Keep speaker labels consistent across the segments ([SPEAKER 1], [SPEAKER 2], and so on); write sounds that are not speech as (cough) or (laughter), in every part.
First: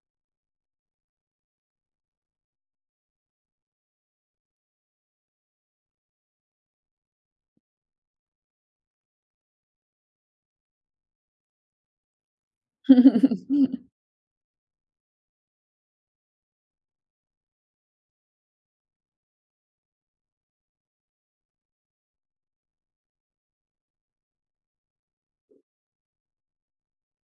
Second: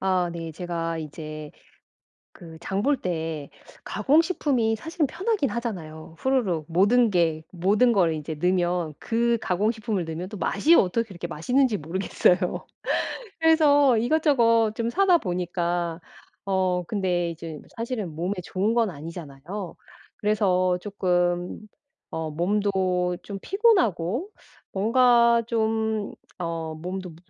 [SPEAKER 1] 아 네. 제가 이제 그 장 볼 때 가공식품이 사실은 편하긴 하잖아요. 후루룩. 모든 게 모든 거를 이제 넣으면 그 가공식품을 넣으면 또 맛이 어떻게 그렇게 맛있는지 모르겠어요.
[SPEAKER 2] (laughs)
[SPEAKER 1] 그래서 이것저것 좀 사다 보니까 어 근데 이젠 사실은 몸에 좋은 건 아니잖아요. 그래서 조금 어 몸도 좀 피곤하고 뭔가 좀 어 몸도 모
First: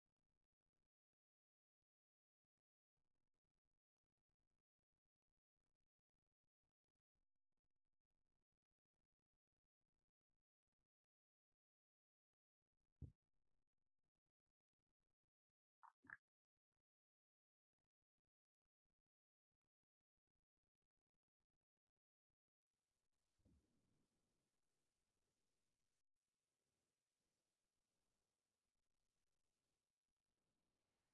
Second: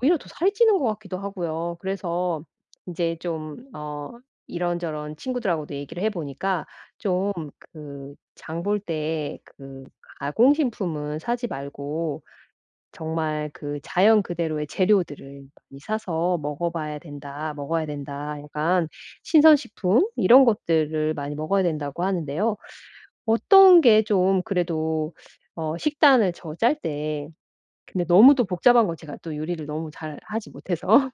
[SPEAKER 1] 오히려 더 살이 찌는 것 같기도 하고요. 그래서 이제 좀 어 이런저런 친구들하고도 얘기를 해 보니까 좀 그 장 볼 때 그 가공식품은 사지 말고 정말 그 자연 그대로의 재료들을 많이 사서 먹어 봐야 된다 먹어야 된다 약간 "신선 식품 이런 것들을 많이 먹어야 된다."고 하는데요. 어떤 게 좀 그래도 어 식단을 저 짤 때 근데 너무 또 복잡한 거 제가 또 요리를 너무 잘하지 못해서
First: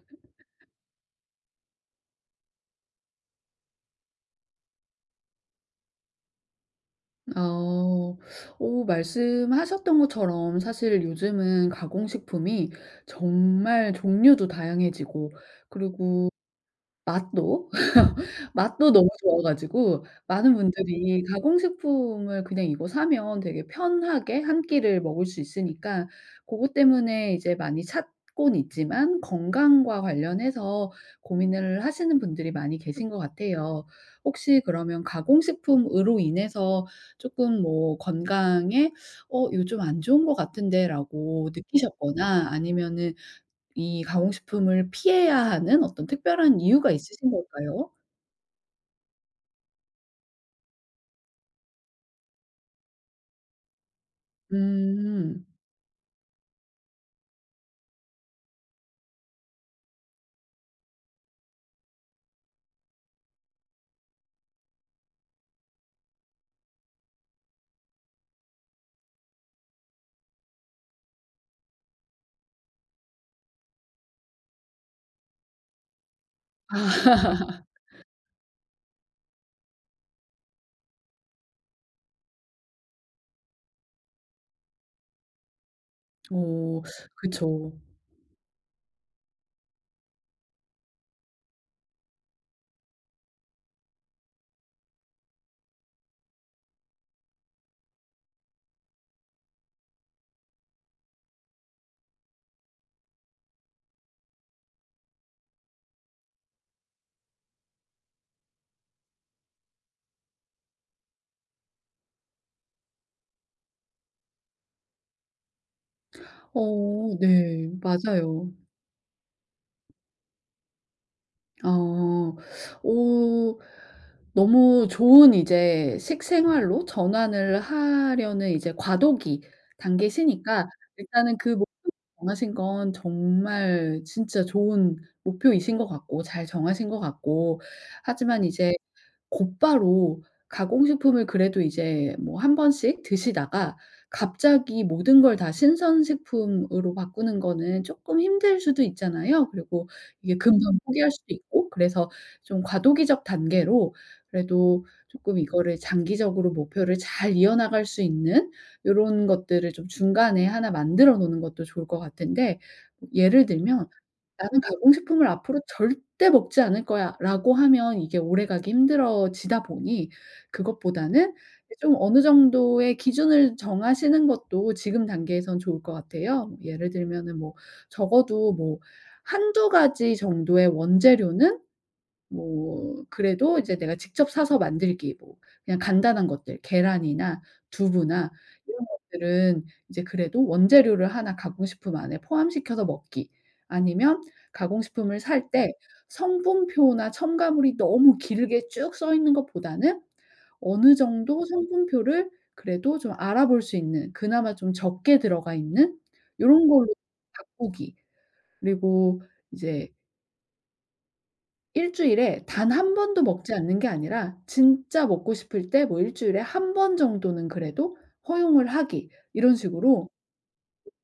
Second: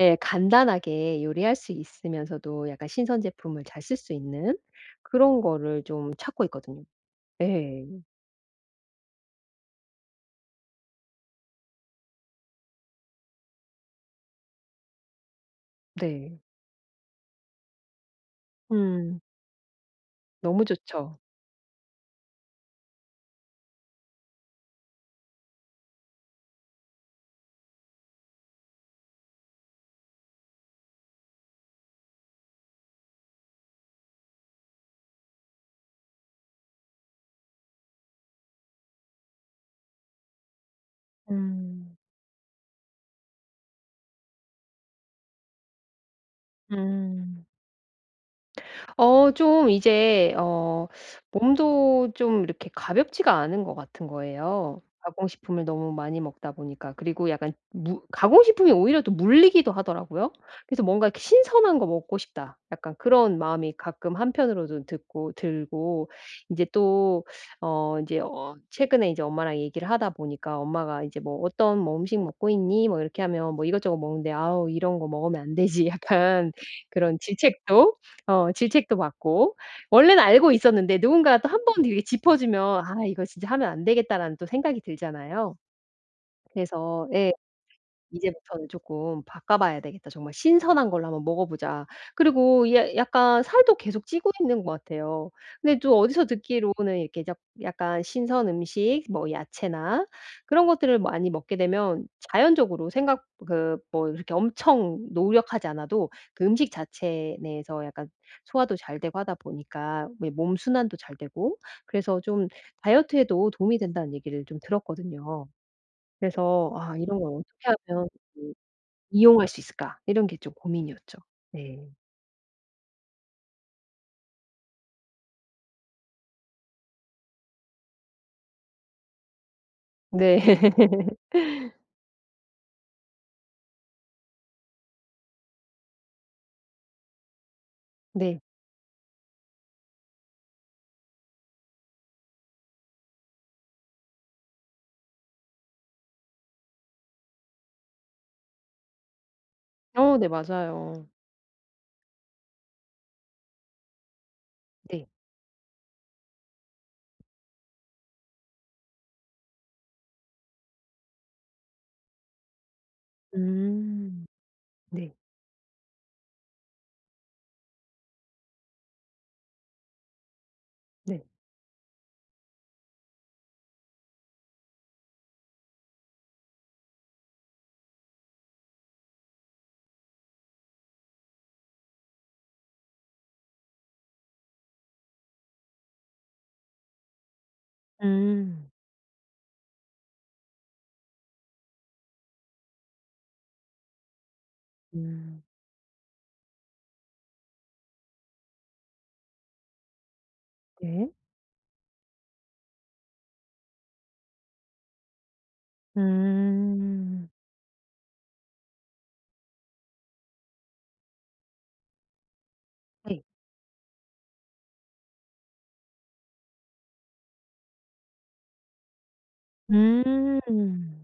[SPEAKER 1] 예 간단하게 요리할 수 있으면서도 약간 신선 제품을 잘 쓸 수 있는 그런 거를 좀 찾고 있거든요. 예.
[SPEAKER 2] 어. 어 말씀하셨던 것처럼 사실 요즘은 가공식품이 정말 종류도 다양해지고 그리고
[SPEAKER 1] 네.
[SPEAKER 2] 맛도, (laughs) 맛도 너무
[SPEAKER 1] 음.
[SPEAKER 2] 좋아 가지고 많은
[SPEAKER 1] 너무 좋죠.
[SPEAKER 2] 분들이 가공식품을 그냥 이거 사면 되게 편하게 1 끼를 먹을 수 있으니까 고것 때문에 이제 많이 찾곤 있지만 건강과 관련해서 고민을 하시는 분들이 많이 계신 것 같아요. 혹시 그러면 가공식품으로 인해서 조금 뭐 건강에 어 요 '좀 안 좋은 것 같은 데?'라고
[SPEAKER 1] 음.
[SPEAKER 2] 느끼셨거나 아니면은 이 가공식품을 피해야 하는 어떤 특별한 이유가 있으신
[SPEAKER 1] 음.
[SPEAKER 2] 걸까요?
[SPEAKER 1] 어 좀 이제 어 (sucks teeth) 몸도 좀 이렇게 가볍지가 않은 것 같은 거예요, 가공
[SPEAKER 2] 음.
[SPEAKER 1] 식품을 너무 많이 먹다 보니까. 그리고 약간 무 가공 식품이 오히려 더 물리기도 하더라고요. 그래서 '뭔가 이렇게 신선한 거 먹고 싶다.' 약간 그런 마음이 가끔 한편으로도 듣고 들고 인제 또 어 인제 어 최근에 이제 엄마랑 얘기를 하다 보니까 엄마가 이제 "뭐 어떤 뭐 음식 먹고 있니?" 뭐 이렇게 하면 "뭐 이것저것 먹는데." "아우. 이런 거 먹으면 안 되지." 약간 그런
[SPEAKER 2] (laughs)
[SPEAKER 1] 질책도 어 질책도 받고. 원래는 알고 있었는데 누군가가 또 한번 이렇게 짚어 주면 '아. 이거 진짜 하면 안 되겠다.'라는 또 생각이 들잖아요.
[SPEAKER 2] 어.
[SPEAKER 1] 그래서 예.
[SPEAKER 2] 그쵸.
[SPEAKER 1] '이제부터는 쪼끔 바꿔봐야 되겠다. 정말 신선한 걸로 한번 먹어보자.' 그리고 이 야 약간 살도 계속 찌고 있는 것 같아요. 근데 또 어디서 듣기로는 이렇게 약 약간 신선 음식 뭐 야채나 그런 것들을 많이 먹게 되면 자연적으로 생각 그 뭐 이렇게 엄청 노력하지 않아도 그 음식 자체 내에서 약간 소화도 잘 되고 하다 보니까 왜 몸 순환도 잘 되고 그래서 좀 다이어트에도 도움이 된다는 얘기를 좀 들었거든요. 그래서 '아.
[SPEAKER 2] 어
[SPEAKER 1] 이런 걸
[SPEAKER 2] 네.
[SPEAKER 1] 어떻게 하면
[SPEAKER 2] 맞아요.
[SPEAKER 1] (unintelligible) 이용할 수 있을까?' 이런 게 좀 고민이었죠.
[SPEAKER 2] 어.
[SPEAKER 1] 네.
[SPEAKER 2] 어. 너무 좋은 이제 식생활로 전환을 하려는 이제 과도기
[SPEAKER 1] 네.
[SPEAKER 2] 단계시니까 일단은 그 목표를 정하신 건 정말 진짜 좋은 목표이신 것 같고 잘 정하신 것 같고
[SPEAKER 1] 네.
[SPEAKER 2] 하지만 이제 곧바로 가공 식품을 그래도 이제 뭐 1 번씩 드시다가 갑자기 모든 걸 다 신선 식품으로 바꾸는 거는 쪼끔 힘들 수도 있잖아요. 그리고
[SPEAKER 1] 어 네
[SPEAKER 2] 이게 금방
[SPEAKER 1] 맞아요.
[SPEAKER 2] 포기할 수도 있고 그래서 좀 과도기적 단계로 그래도
[SPEAKER 1] 네.
[SPEAKER 2] 쪼끔 이거를 장기적으로 목표를 잘 이어 나갈 수 있는 요런 것들을 좀 중간에 1 만들어 놓는 것도 좋을 것 같은데 예를 들면
[SPEAKER 1] 음.
[SPEAKER 2] '나는 가공
[SPEAKER 1] 네.
[SPEAKER 2] 식품을 앞으로 절대 먹지 않을 거야.'라고 하면 이게 오래 가기 힘들어지다 보니
[SPEAKER 1] 네.
[SPEAKER 2] 그것보다는 이제 좀 어느 정도의 기준을 정하시는 것도 지금 단계에선 좋을 것 같아요. 예를 들면은 뭐 적어도 뭐 1-2 가지 정도의 원재료는 뭐 그래도 이제 내가 직접 사서 만들기, 뭐 그냥 간단한 것들, 계란이나 두부나
[SPEAKER 1] 음.
[SPEAKER 2] 이런 것들은 이제 그래도 원재료를 1 가공 식품 안에 포함시켜서 먹기, 아니면 가공 식품을
[SPEAKER 1] 음.
[SPEAKER 2] 살 때 성분표나 첨가물이 너무 길게 쭉 써 있는 것보다는 어느
[SPEAKER 1] 네.
[SPEAKER 2] 정도 성분표를 그래도 좀 알아볼 수 있는 그나마 좀 적게 들어가 있는 요런 걸로
[SPEAKER 1] 음.
[SPEAKER 2] 바꾸기, 그리고 이제 일주일에 단 한 번도
[SPEAKER 1] 네.
[SPEAKER 2] 먹지 않는 게 아니라 진짜 먹고 싶을 때 뭐 '1 주일에 1 번 정도는 그래도 허용을 하기.' 이런 식으로
[SPEAKER 1] 음.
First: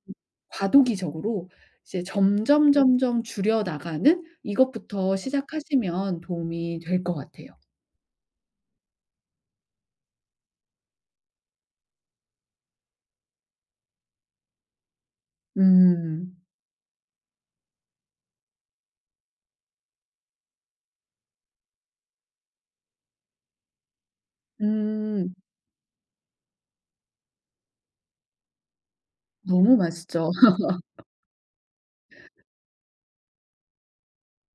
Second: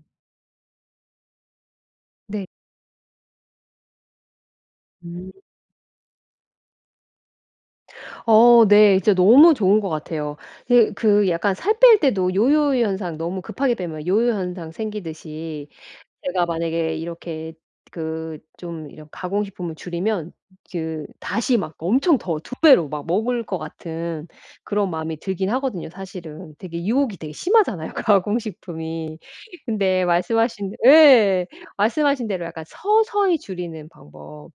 [SPEAKER 2] 과도기적으로 이제
[SPEAKER 1] 네.
[SPEAKER 2] 점점 점점 줄여나가는 이것부터
[SPEAKER 1] 음.
[SPEAKER 2] 시작하시면 도움이 될 것 같아요.
[SPEAKER 1] 어 네. 진짜 너무 좋은 것 같아요. 으 그 약간 살 뺄 때도 요요현상 너무 급하게 빼면 요요현상 생기듯이
[SPEAKER 2] 음.
[SPEAKER 1] 제가 만약에 이렇게 그 좀 이런 가공식품을 줄이면 그 다시 막 엄청 더 2 배로 막 먹을 것 같은 그런 마음이
[SPEAKER 2] 음.
[SPEAKER 1] 들긴 하거든요 사실은. 되게 유혹이 되게 심하잖아요 가공식품이.
[SPEAKER 2] 너무
[SPEAKER 1] 근데
[SPEAKER 2] 맛있죠.
[SPEAKER 1] 말씀하신
[SPEAKER 2] (laughs)
[SPEAKER 1] 예. 말씀하신 대로 약간 서서히 줄이는 방법.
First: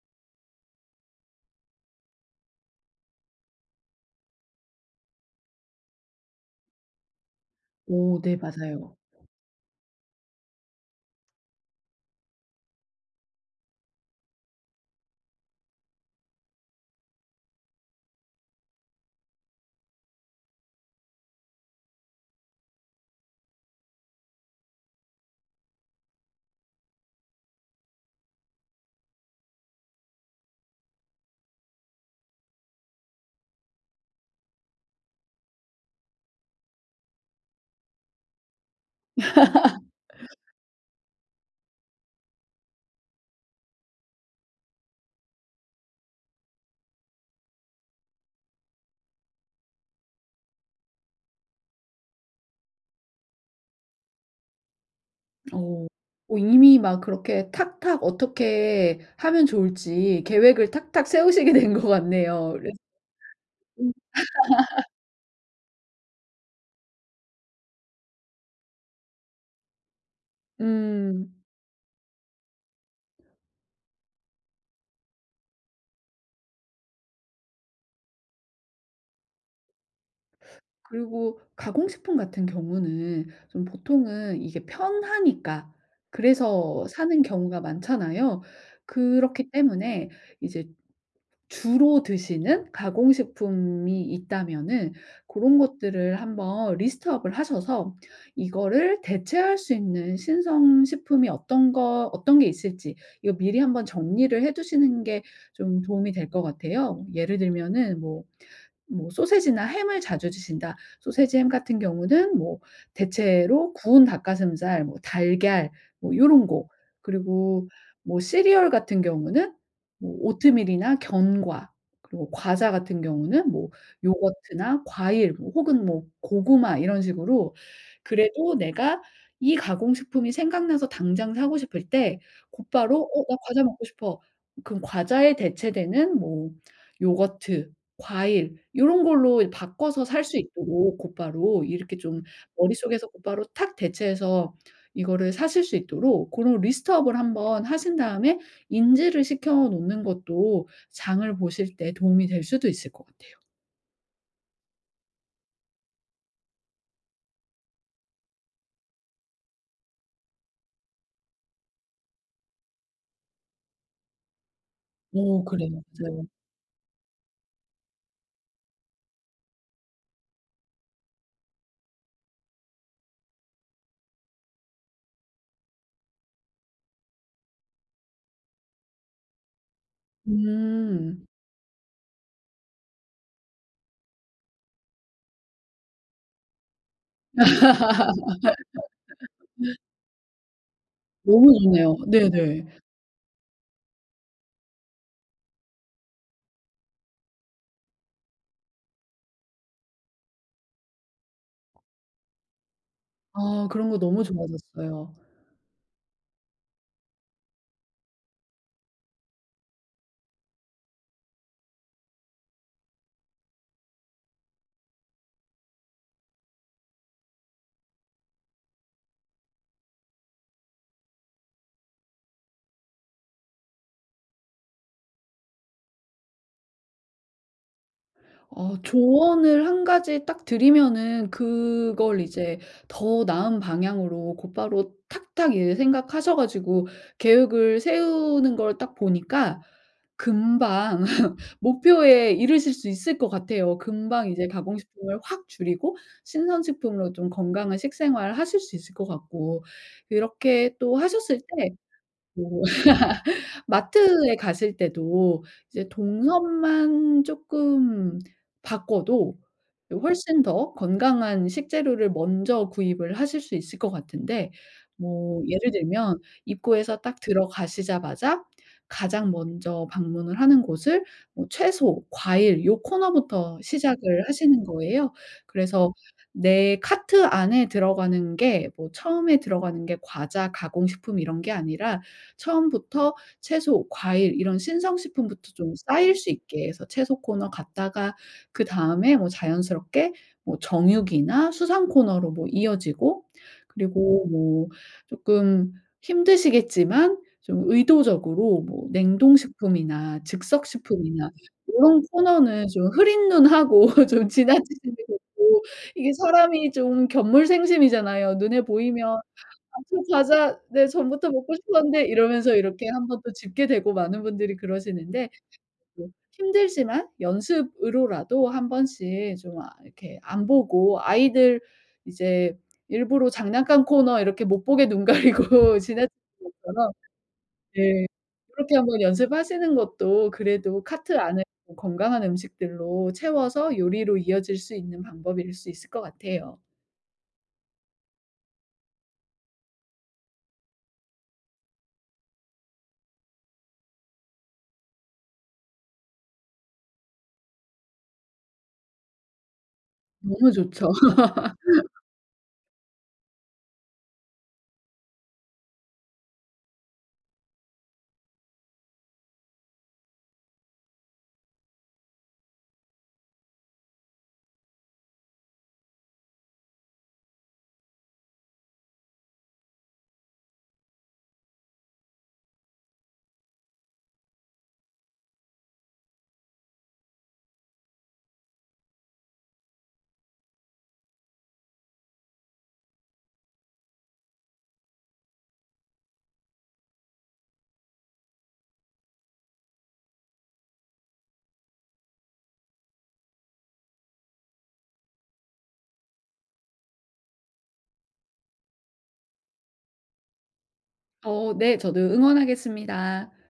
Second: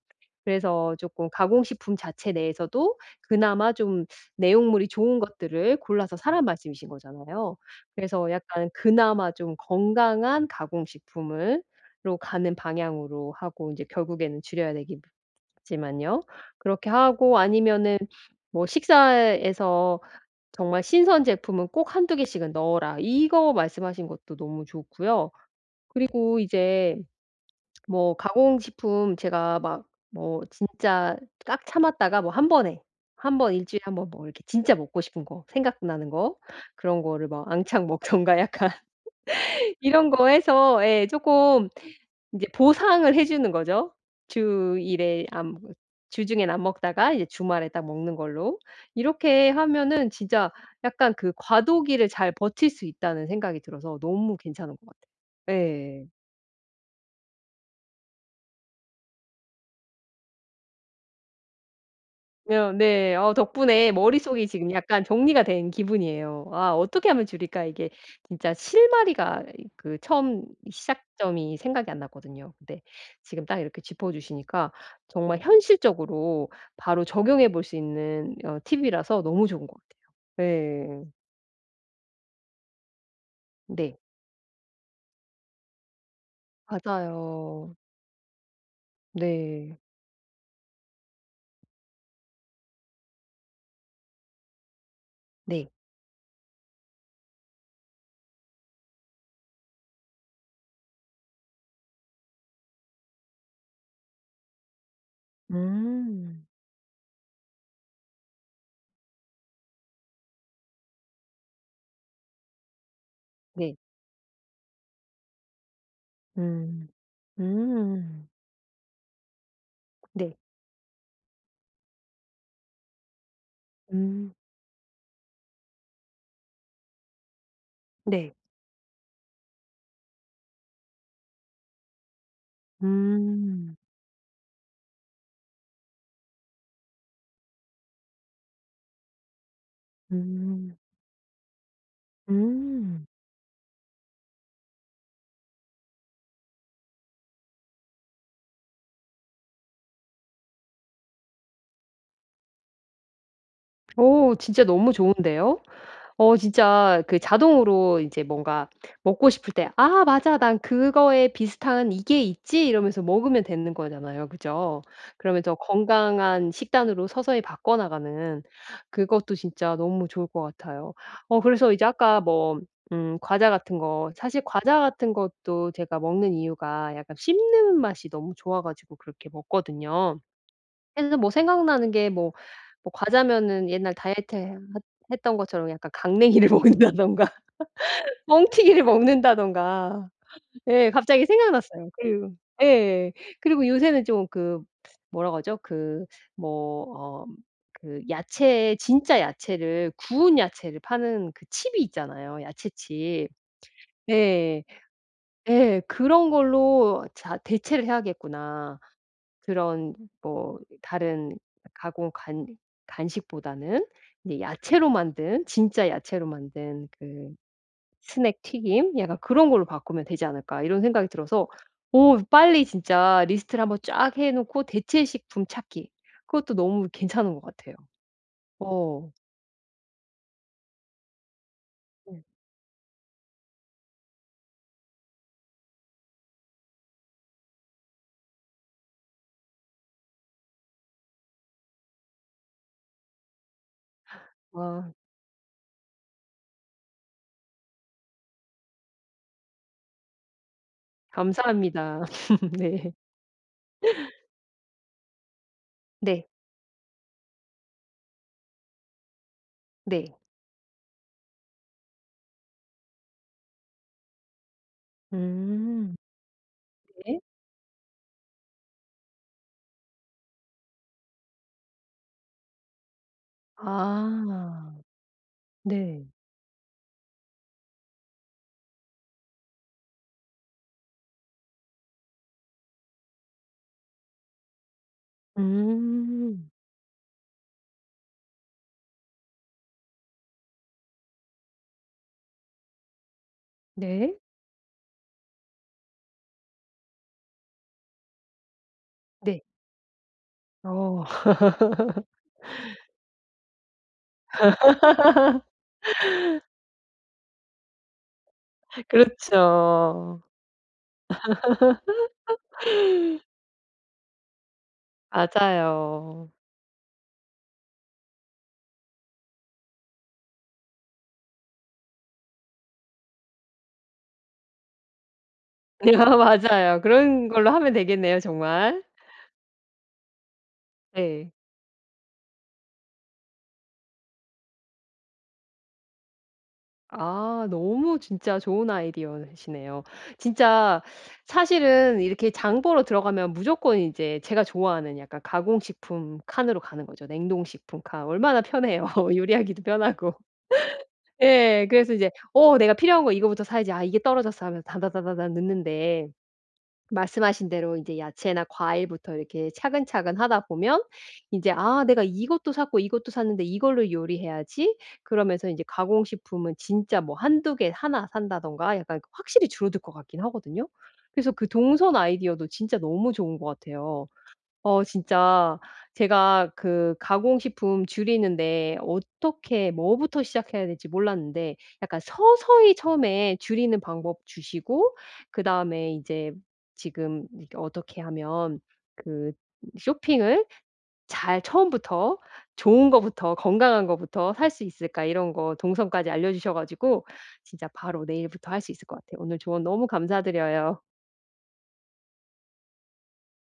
[SPEAKER 1] 그래서 조금 가공식품 자체 내에서도 그나마 좀 내용물이 좋은 것들을 골라서 사란 말씀이신 거잖아요.
[SPEAKER 2] 오
[SPEAKER 1] 그래서
[SPEAKER 2] 네
[SPEAKER 1] 약간
[SPEAKER 2] 맞아요.
[SPEAKER 1] 그나마 좀 건강한 가공식품을 로 가는 방향으로 하고 이제 결국에는 줄여야 되겠지만요. 그렇게 하고 아니면은 뭐 식사에서 정말 "신선 제품은 꼭 1-2 개씩은 넣어라." 이거 말씀하신 것도 너무 좋고요. 그리고 이제 (smacks lips) 뭐 가공식품 제가 막 뭐 진짜 딱 참았다가 뭐 한번에, 1 번. 1 주일에 1 번 뭐 이렇게 진짜 먹고 싶은 거 생각나는 거 그런 거를 막 왕창 먹던가 약간 (laughs) 이런 거
[SPEAKER 2] (laughs)
[SPEAKER 1] 해서 예 쪼끔 이제 보상을 해주는 거죠. 주 1 회 안 주중엔 안 먹다가 이제 주말에 딱 먹는 걸로 이렇게 하면은 진짜 약간 그 '과도기를 잘 버틸 수 있다.'는 생각이 들어서 너무 괜찮은 것 같아요.
[SPEAKER 2] 어.
[SPEAKER 1] 예.
[SPEAKER 2] 어 이미 막 그렇게 탁탁 어떻게 하면 좋을지 계획을 탁탁 세우시게 된 것 같네요.
[SPEAKER 1] 어
[SPEAKER 2] (unintelligible)
[SPEAKER 1] 네. 어 덕분에
[SPEAKER 2] 음.
[SPEAKER 1] 머릿속이 지금
[SPEAKER 2] (laughs)
[SPEAKER 1] 약간 정리가 된 기분이에요. '아 어떻게 하면 줄일까?' 이게 진짜 실마리가 이 그 처음
[SPEAKER 2] 음.
[SPEAKER 1] 시작점이 생각이 안 났거든요. 근데 지금 딱 이렇게 짚어주시니까 정말 현실적으로 바로 적용해 볼 수 있는 어 팁이라서 너무 좋은 것 같아요. 예.
[SPEAKER 2] 그리고 가공식품 같은 경우는 좀
[SPEAKER 1] 네.
[SPEAKER 2] 보통은 이게 편하니까 그래서 사는 경우가
[SPEAKER 1] 맞아요.
[SPEAKER 2] 많잖아요. 그렇기
[SPEAKER 1] 네.
[SPEAKER 2] 때문에 이제 주로 드시는 가공식품이 있다면은 고런
[SPEAKER 1] 네.
[SPEAKER 2] 것들을 한번 list up을 하셔서 이거를 대체할 수 있는 신선 식품이 어떤 거 어떤 게 있을지 이거 미리 한번 정리를 해두시는 게 좀 도움이 될 것
[SPEAKER 1] 음.
[SPEAKER 2] 같아요. 예를 들면은 뭐, 뭐 소시지나 햄을 자주 드신다 소시지 햄 같은 경우는 뭐 대체로
[SPEAKER 1] 네.
[SPEAKER 2] 구운 닭 가슴살 뭐 달걀 뭐 요런 거.
[SPEAKER 1] 음.
[SPEAKER 2] 그리고 뭐
[SPEAKER 1] 음.
[SPEAKER 2] 시리얼 같은 경우는 뭐
[SPEAKER 1] 네.
[SPEAKER 2] 오트밀이나 견과 그리고 과자 같은 경우는 뭐
[SPEAKER 1] 음.
[SPEAKER 2] 요거트나 과일 뭐 혹은 뭐 고구마 이런 식으로
[SPEAKER 1] 네.
[SPEAKER 2] 그래도 내가 이 가공식품이 생각나서 당장 사고 싶을 때 곧바로 "어 나 과자
[SPEAKER 1] 음.
[SPEAKER 2] 먹고 싶어." 그럼 과자에 대체되는 뭐 요거트 과일 요런 걸로 바꿔서 살 수
[SPEAKER 1] 음.
[SPEAKER 2] 있도록 곧바로 이렇게 좀
[SPEAKER 1] 음.
[SPEAKER 2] 머릿속에서 곧바로 탁 대체해서 이거를 사실 수 있도록 고런 list up을 한번 하신 다음에 인지를 시켜 놓는 것도 장을 보실 때 도움이 될 수도 있을 것 같아요.
[SPEAKER 1] 어 진짜 너무 좋은데요? 어 진짜 그 자동으로 이제 뭔가 먹고 싶을 때 ‘아 맞아. 난 그거에 비슷한 이게 있지.‘ 이러면서 먹으면 되는 거잖아요. 그죠?
[SPEAKER 2] 어
[SPEAKER 1] 그러면서
[SPEAKER 2] 그래요. 맞아요.
[SPEAKER 1] 건강한 식단으로 서서히 바꿔나가는 그것도 진짜 너무 좋을 것 같아요. 어 그래서 이제 아까 뭐 음 과자 같은 거, 사실 과자 같은 것도 제가 먹는 이유가 약간 씹는 맛이 너무 좋아 가지고 그렇게 먹거든요. 해서
[SPEAKER 2] 음.
[SPEAKER 1] 뭐 생각나는 게 뭐, 뭐 과자면은 옛날 다이어트 해 했 했던 것처럼 약간 강냉이를 먹는다든가 뻥튀기를
[SPEAKER 2] (laughs)
[SPEAKER 1] 먹는다든가 예 갑자기
[SPEAKER 2] 너무
[SPEAKER 1] 생각났어요.
[SPEAKER 2] 좋네요.
[SPEAKER 1] 그리고
[SPEAKER 2] 네네.
[SPEAKER 1] 예예예. 그리고 요새는 좀 그 뭐라고 하죠? 그 뭐 어 그 야채에 진짜 야채를 구운 야채를 파는 그 칩이 있잖아요 야채 칩
[SPEAKER 2] 아 그런 거 너무
[SPEAKER 1] 예
[SPEAKER 2] 좋아졌어요.
[SPEAKER 1] 예 ‘그런 걸로 자 대체를 해야겠구나.‘ 그런 뭐 다른 가공 간 간식보다는 이 야채로 만든 진짜 야채로 만든 그 스낵 튀김? 약간 ‘그런 걸로 바꾸면 되지 않을까.‘ 이런 생각이 들어서 어 빨리 진짜 리스트를 한번 쫙 해놓고 대체 식품 찾기 그것도 너무 괜찮은 것 같아요.
[SPEAKER 2] 어
[SPEAKER 1] 어.
[SPEAKER 2] 조언을 1 가지 딱 드리면은 그걸
[SPEAKER 1] 네.
[SPEAKER 2] 이제 더 나은 방향으로 곧바로 탁탁 이제 생각하셔 가지고 계획을 세우는 걸 딱 보니까 금방 (laughs) 목표에 이르실 수 있을 것 같아요. 금방 이제
[SPEAKER 1] 아.
[SPEAKER 2] 가공식품을 확 줄이고 신선식품으로 좀 건강한 식생활 하실 수 있을 것 같고. 이렇게 또 하셨을 때
[SPEAKER 1] 감사합니다. (laughs)
[SPEAKER 2] 뭐
[SPEAKER 1] 네.
[SPEAKER 2] (laughs) 마트에 가실 때도 이제
[SPEAKER 1] 네.
[SPEAKER 2] 동선만 쪼끔 바꿔도 이
[SPEAKER 1] 네.
[SPEAKER 2] 훨씬 더 건강한 식재료를 먼저 구입을 하실 수 있을 것 같은데 뭐 예를
[SPEAKER 1] 음.
[SPEAKER 2] 들면 입구에서 딱
[SPEAKER 1] 네.
[SPEAKER 2] 들어가시자마자 가장 먼저 방문을 하는 곳을 뭐 채소, 과일 요 코너부터 시작을 하시는
[SPEAKER 1] 아.
[SPEAKER 2] 거예요. 그래서
[SPEAKER 1] 네.
[SPEAKER 2] 내 카트 안에 들어가는 게 뭐 처음에 들어가는 게 과자, 가공식품 이런 게 아니라 처음부터 채소, 과일 이런 신선식품부터 좀 쌓일 수
[SPEAKER 1] 음.
[SPEAKER 2] 있게 해서 채소 코너 갔다가 그다음에 뭐 자연스럽게 뭐 정육이나 수산 코너로 뭐 이어지고
[SPEAKER 1] 네.
[SPEAKER 2] 그리고 뭐 쪼끔 힘드시겠지만 좀 의도적으로 뭐
[SPEAKER 1] 네.
[SPEAKER 2] 냉동식품이나
[SPEAKER 1] 어.
[SPEAKER 2] 즉석식품이나 요런 코너는
[SPEAKER 1] (laughs)
[SPEAKER 2] 좀 흐린 눈 하고 좀 지나치시는 것도 이게
[SPEAKER 1] (laughs)
[SPEAKER 2] 사람이 좀 견물생심이잖아요. 눈에 보이면 ‘아 저
[SPEAKER 1] 그렇죠.
[SPEAKER 2] 과자 네 전부터 먹고 싶었는데.‘ 이러면서 이렇게 한번
[SPEAKER 1] (laughs)
[SPEAKER 2] 또 집게 되고 많은 분들이 그러시는데 네
[SPEAKER 1] 맞아요.
[SPEAKER 2] 힘들지만 연습으로라도 한번씩 좀 아 이렇게 안 보고 아이들 이제 일부러 장난감 코너 이렇게 못 보게 눈 가리고
[SPEAKER 1] (laughs)
[SPEAKER 2] 지나치는
[SPEAKER 1] 맞아요.
[SPEAKER 2] 것처럼
[SPEAKER 1] 그런 걸로 하면
[SPEAKER 2] 네
[SPEAKER 1] 되겠네요
[SPEAKER 2] 요렇게
[SPEAKER 1] 정말.
[SPEAKER 2] 한번 연습하시는 것도 그래도 카트
[SPEAKER 1] 네.
[SPEAKER 2] 안에 뭐 건강한 음식들로 채워서 요리로 이어질 수 있는 방법일 수 있을 것 같아요.
[SPEAKER 1] 아 너무 진짜 좋은 아이디어시네요. 진짜 사실은 이렇게 장 보러 들어가면 무조건 이제 제가 좋아하는 약간 가공식품 칸으로 가는 거죠. 냉동식품 칸 얼마나 편해요. 요리하기도 편하고.
[SPEAKER 2] 너무 좋죠.
[SPEAKER 1] (laughs) 예 그래서
[SPEAKER 2] (laughs)
[SPEAKER 1] 이제 “어 내가 필요한 거 이거부터 사야지. 아 이게 떨어졌어.“ 하면서 다다다다다 넣는데 말씀하신 대로 이제 야채나 과일부터 이렇게 차근차근 하다 보면 이제 ‘아 내가 이것도 샀고 이것도 샀는데 이걸로 요리해야지.‘ 그러면서 이제 가공식품은 진짜 뭐 1-2 개 1 산다던가 약간 그 확실히 줄어들 것 같긴 하거든요. 그래서 그 동선 아이디어도 진짜 너무 좋은 것 같아요. 어 진짜 제가 그 가공식품 줄이는 데 어떻게 뭐부터 시작해야 될지 몰랐는데 약간 서서히 처음에 줄이는 방법 주시고 그다음에 이제 지금 이 ‘어떻게 하면 그 쇼핑을 잘 처음부터, 좋은 것부터, 건강한 것부터 살 수 있을까.‘ 이런 것 동선까지 알려주셔 가지고 진짜 바로 내일부터 할 수 있을 것 같아요. 오늘 조언 너무 감사드려요.
[SPEAKER 2] 어 네. 저도 응원하겠습니다.